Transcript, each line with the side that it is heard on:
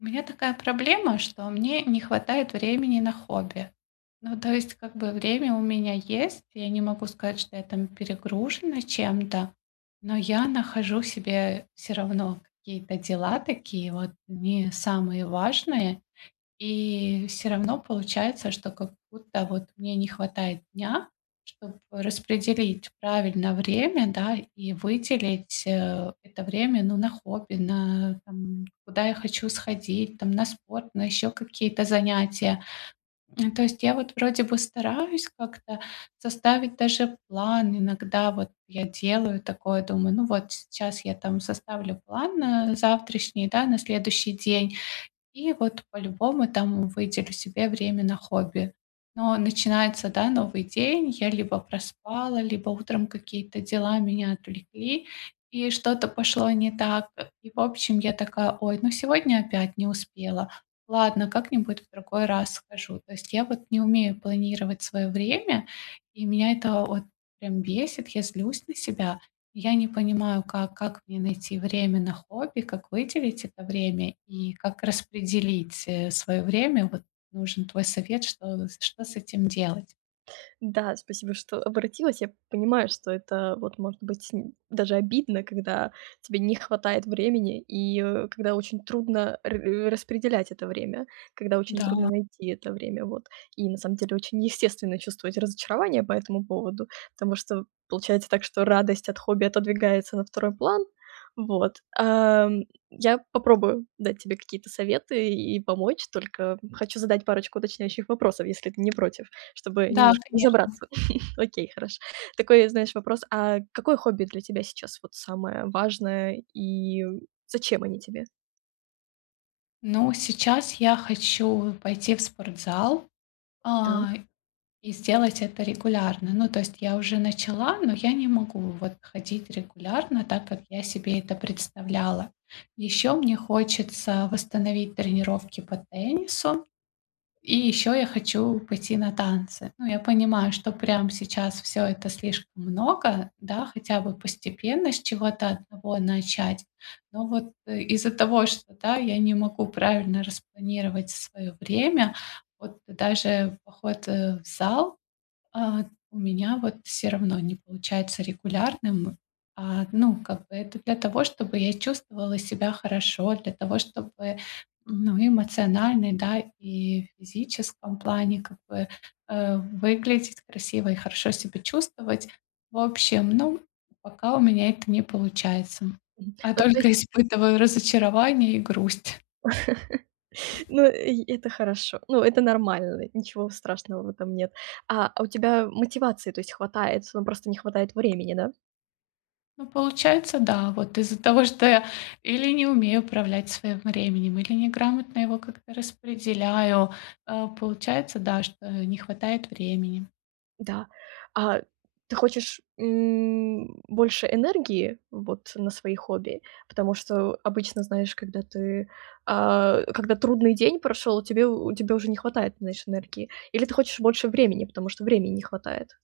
left: У меня такая проблема, что мне не хватает времени на хобби. Ну, то есть, как бы, время у меня есть. Я не могу сказать, что я, там, перегружена чем-то, но я нахожу себе всё равно какие-то дела такие, вот, не самые важные. И всё равно получается, что как будто, вот, мне не хватает дня, чтобы распределить правильно время, да, и выделить, э, это время, ну, на хобби, на, там, куда я хочу сходить, там, на спорт, на ещё какие-то занятия. То есть я, вот, вроде бы, стараюсь как-то составить даже план иногда. Вот, я делаю такое, думаю: ну, вот сейчас я, там, составлю план на завтрашний, да, на следующий день и, вот, по-любому, там, выделю себе время на хобби. Но начинается, да, новый день. Я либо проспала, либо утром какие-то дела меня отвлекли, и что-то пошло не так. И, в общем, я такая: ой, ну сегодня опять не успела. Ладно, как-нибудь в другой раз схожу. То есть я вот не умею планировать своё время, и меня это от прям бесит. Я злюсь на себя. Я не понимаю, как, как мне найти время на хобби, как выделить это время и как распределить, э, своё время. Вот нужен твой совет, что, что с этим делать.
right: Да, спасибо, что обратилась. Я понимаю, что это, вот, может быть, м, даже обидно, когда тебе не хватает времени и, а, когда очень трудно ра распределять это время, когда очень трудно
left: Да.
right: найти это время. Вот. И на самом деле очень естественно чувствовать разочарование по этому поводу. Потому что получается так, что радость от хобби отодвигается на 2 план. Вот, ам, я попробую дать тебе какие-то советы и помочь, только хочу задать парочку уточняющих вопросов, если ты не против, чтобы
left: Да,
right: немножко
left: конечно.
right: разобраться. Окей, хорошо. Такой, знаешь, вопрос: а какое хобби для тебя сейчас, вот самое важное, и зачем они тебе?
left: Ну, сейчас я хочу пойти в спортзал, а,
right: Так.
left: и сделать это регулярно. Ну, то есть я уже начала, но я не могу, вот, ходить регулярно так, как я себе это представляла. Ещё мне хочется восстановить тренировки по теннису, и ещё я хочу пойти на танцы. Ну, я понимаю, что, прям сейчас всё это слишком много, да, хотя бы постепенно с чего-то одного начать. Но вот, э, из-за того, что, да, я не могу правильно распланировать своё время, вот, даже поход, э, в зал, а, у меня, вот, всё равно не получается регулярным. А, ну, как бы, это для того, чтобы я чувствовала себя хорошо, для того, чтобы, ну, эмоционально, да, и в физическом плане, как бы, э, выглядеть красиво и хорошо себя чувствовать. В общем, ну, пока у меня это не получается,
right: Мгм,
left: а
right: ну, то есть
left: только испытываю разочарование и грусть.
right: Ну, и это хорошо. Ну, это нормально. Ничего страшного в этом нет. А, а у тебя мотивации то есть хватает? Ну, просто не хватает времени, да?
left: Ну, получается, да. Вот из-за того, что я или не умею управлять своим временем, или неграмотно его как-то распределяю, а, получается, да, что не хватает времени.
right: Да. А ты хочешь, м, больше энергии вот на свои хобби? Потому что обычно знаешь, когда ты, а, когда трудный день прошёл, тебе у тебя уже не хватает, знаешь, энергии? Или ты хочешь больше времени, потому что времени не хватает?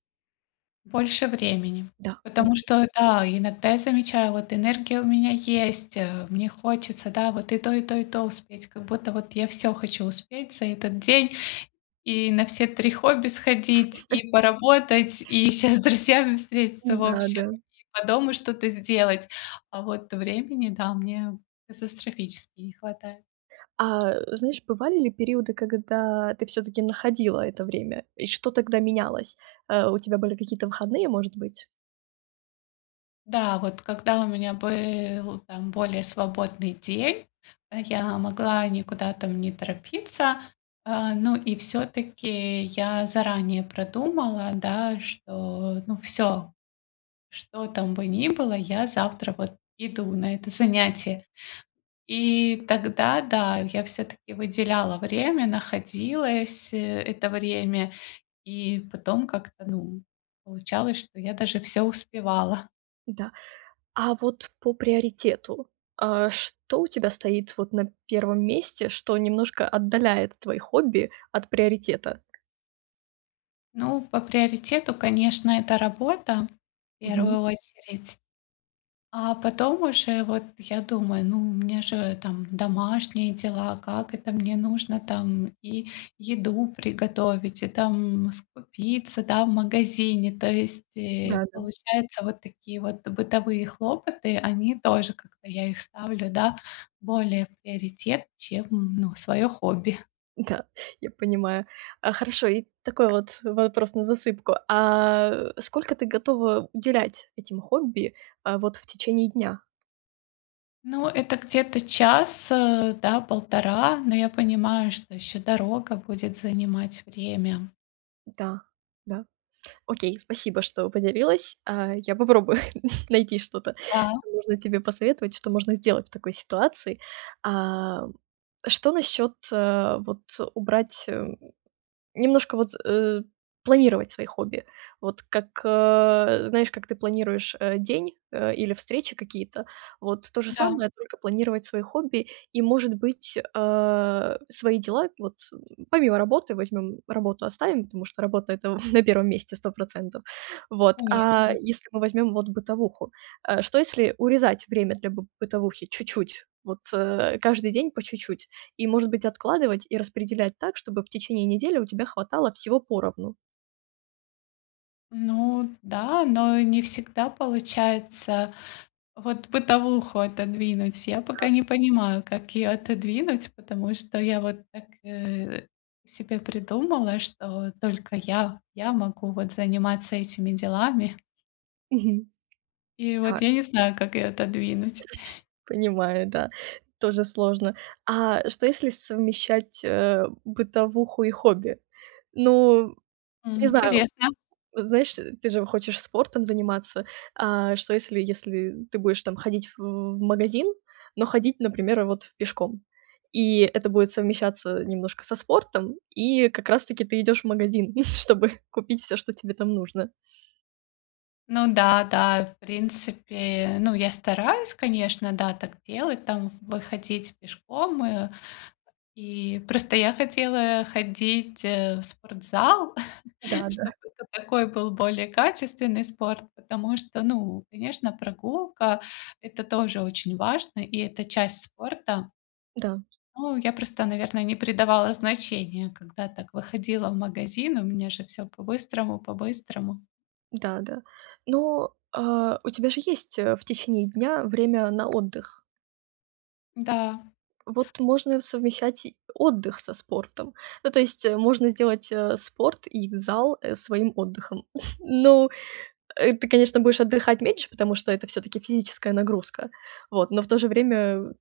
left: Больше времени,
right: Да, м.
left: потому что, да, иногда я замечаю, вот энергия у меня есть, э, мне хочется, да, вот и то, и то, и то успеть. Как будто, вот, я всё хочу успеть за этот день. И на все 3 хобби сходить, и поработать, и щас с друзьями встретиться
right: М,
left: в
right: да,
left: общем,
right: да.
left: и по дому что-то сделать. А вот времени, да, мне катастрофически не хватает.
right: А, знаешь, бывали ли периоды, когда ты всё-таки находила это время? И что тогда менялось? А, у тебя были какие-то выходные, может быть?
left: Да, вот когда у меня был там более свободный день, я могла никуда там не торопиться, а, ну, и всё-таки я заранее продумала, да, что, ну, всё, что там бы ни было, я завтра, вот, иду на это занятие. И тогда, да, я всё-таки выделяла время, находилось, э, это время, и потом как-то, ну, получалось, что я даже всё успевала.
right: Да. А вот по приоритету, а, что у тебя стоит, вот, на 1 месте, что немножко отдаляет твои хобби от приоритета?
left: Ну, по приоритету, конечно, это работа в
right: Мгм.
left: первую очередь. А потом уже, вот, я думаю, ну, у меня же там домашние дела. Как это, мне нужно там и еду приготовить, и там скупиться, да, в магазине. То есть, э,
right: Да, да.
left: получаются вот такие бытовые хлопоты, они тоже, как-то я их ставлю, да, более в приоритет, чем ну своё хобби.
right: Да, я понимаю. А, хорошо, и такой вот вопрос на засыпку. А, сколько ты готова уделять этим хобби, вот, в течение дня?
left: Ну, это где-то час, а, да, 1,5, но я понимаю, что ещё дорога будет занимать время.
right: Да, да. Окей, спасибо, что поделилась. А, я попробую найти что-то,
left: Да.
right: что можно тебе посоветовать, что можно сделать в такой ситуации. А, что насчёт, э, вот, убрать, эм, немножко, вот, э, планировать свои хобби? Вот, как, э, знаешь, как ты планируешь, э, день, э, или встречи какие-то. Вот, то же
left: Да.
right: самое, только планировать свои хобби и, может быть, а, свои дела. Вот помимо работы, возьмём работу оставим, потому что работа эта на 1 месте 100 %. Вот. А,
left: Конечно.
right: если мы возьмём, вот, бытовуху? А, что если урезать время для бы бытовухи чуть-чуть, вот, э, каждый день по чуть-чуть? И, может быть, откладывать и распределять так, чтобы в течение недели у тебя хватало всего поровну?
left: Ну да, но не всегда получается вот бытовуху отодвинуть. Я пока
right: А.
left: не понимаю, как её отодвинуть, потому что я вот так, э, себе придумала, что только я я могу вот заниматься этими делами.
right: Мгм,
left: И вот
right: да.
left: я не знаю, как её отодвинуть.
right: Понимаю, да. Тоже сложно. А что, если совмещать, э, бытовуху и хобби? Ну, не знаю,
left: Интересно.
right: знаешь, ты же хочешь спортом заниматься. А что, если если ты будешь там ходить в магазин, но ходить, например, вот пешком? И это будет совмещаться немножко со спортом, и как раз-таки ты идёшь в магазин, чтобы купить всё, что тебе там нужно.
left: Ну да, да, в принципе, ну, я стараюсь, конечно, да, так делать там, выходить пешком, э. И просто я хотела ходить, э, в спортзал,
right: Да-да.
left: чтобы это такой был более качественный спорт, потому что, ну, конечно, прогулка- это тоже очень важно, и это часть спорта.
right: Да.
left: Ну, я просто, наверное, не придавала значения, когда так выходила в магазин, у меня же всё по-быстрому по-быстрому.
right: Да-да. Но, а, у тебя же есть, э, в течение дня время на отдых.
left: Да.
right: Вот можно совмещать и отдых со спортом. Ну, то есть можно сделать, э, спорт и зал, э, своим отдыхом. Ну, э, ты, конечно, будешь отдыхать меньше, потому что это всё-таки физическая нагрузка. Вот, но в то же время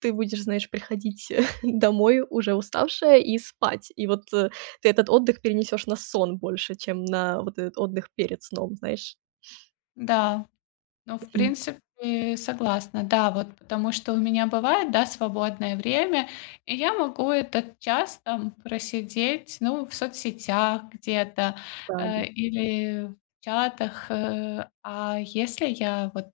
right: ты будешь, знаешь, приходить домой уже уставшая и спать. И вот ты этот отдых перенесёшь на сон больше, чем на вот этот отдых перед сном, знаешь.
left: Да, ну, в
right: Мгм.
left: принципе, согласна. Да, вот, потому что у меня бывает, да, свободное время, и я могу этот час там просидеть, ну, в соцсетях где-то,
right: Да,
left: а,
right: да.
left: или в чатах, э, а если я, вот,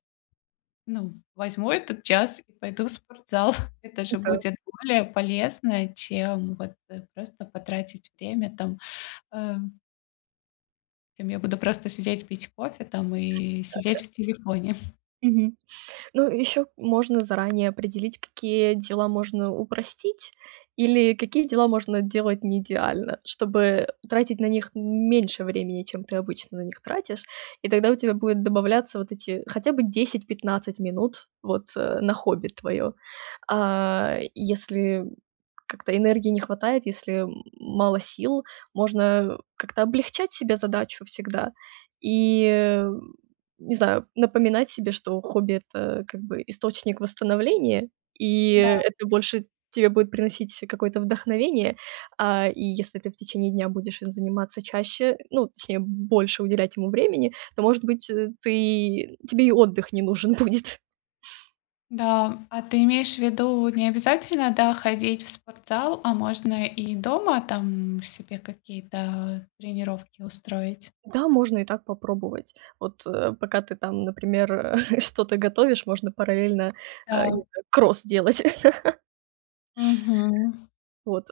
left: ну возьму этот час и пойду в спортзал, это же
right: Да.
left: будет более полезно, чем, вот, э, просто потратить время, там. Эм чем я буду просто сидеть, пить кофе, там, и
right: Да, да.
left: сидеть в телефоне.
right: Мгм, ну, ещё можно заранее определить, какие дела можно упростить или какие дела можно делать неидеально, чтобы тратить на них меньше времени, чем ты обычно на них тратишь. И тогда у тебя будет добавляться вот эти хотя бы 10-15 минут, вот, э, на хобби твоё. А, если как-то энергии не хватает, если мало сил, можно как-то облегчать себе задачу всегда и, э, не знаю, напоминать себе, что хобби- это как бы источник восстановления, и
left: Да.
right: это больше тебе будет приносить какое-то вдохновение. А, и если ты в течение дня будешь им заниматься чаще, ну, точнее, больше уделять ему времени, то, может быть, ты тебе и отдых не нужен будет.
left: Да, а ты имеешь в виду, не обязательно, да, ходить в спортзал, а можно и дома там себе какие-то тренировки устроить?
right: Да, можно и так попробовать. Вот, э, пока ты там, например, э, что-то готовишь, можно параллельно, а, не
left: Да.
right: знаю, кросс делать.
left: Мгм.
right: Вот.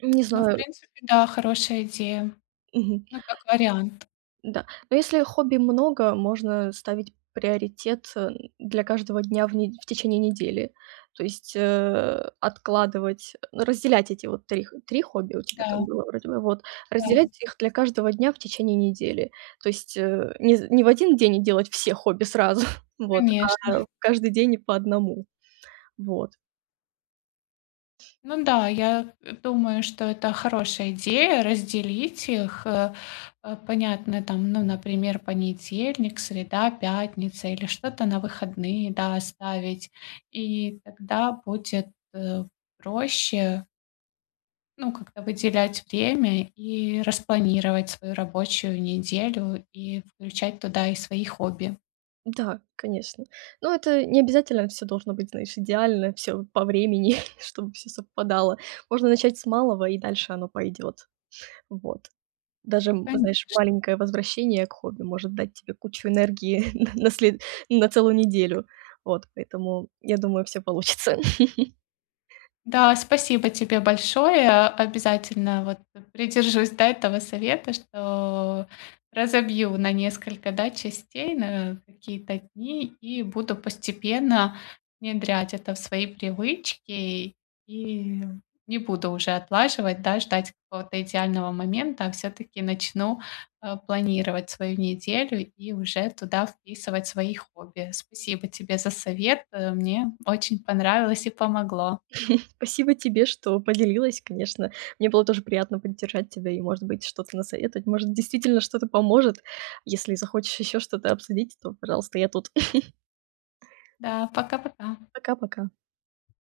right: Не
left: Ну, в
right: знаю.
left: принципе, да, хорошая идея.
right: Мгм.
left: Ну, как вариант.
right: Да. Но если хобби много, можно ставить приоритет, э, для каждого дня в нед в течение недели. То есть, э, откладывать, разделять эти вот 3 х 3 хобби у тебя там
left: Да.
right: было вроде бы. Вот,
left: Да.
right: разделять их для каждого дня в течение недели. То есть, э, не з не в 1 день и делать все хобби сразу, вот, а
left: Конечно.
right: каждый день по 1. Вот.
left: Ну да, я, э, думаю, что это хорошая идея- разделить их. Э, понятно, там, ну, например, понедельник, среда, пятница или что-то на выходные, да, оставить, и тогда будет, э, проще ну, как-то выделять время и распланировать свою рабочую неделю, и включать туда и свои хобби.
right: Да, конечно. Но это не обязательно всё должно быть, знаешь, идеально, всё по времени, чтобы всё совпадало. Можно начать с малого, и дальше оно пойдёт. Вот. Даже, м, знаешь,
left: Конечн
right: маленькое возвращение к хобби может дать тебе кучу энергии на след на целую неделю. Вот, поэтому я думаю, всё получится.
left: Да, спасибо тебе большое. Обязательно, вот, п придержусь, да, этого совета, что разобью на несколько, да, частей, на какие-то дни и буду постепенно внедрять это в свои привычки. И не буду уже отлаживать, да, ждать какого-то идеального момента, а всё-таки начну, а, планировать свою неделю и уже туда вписывать свои хобби. Спасибо тебе за совет, э, мне очень понравилось и помогло.
right: Спасибо тебе, что поделилась, конечно. Мне было тоже приятно поддержать тебя и, может быть, что-то насоветовать. Может, действительно что-то поможет. Если захочешь ещё что-то обсудить, то, пожалуйста, я тут.
left: Да, пока пока.
right: Пока пока.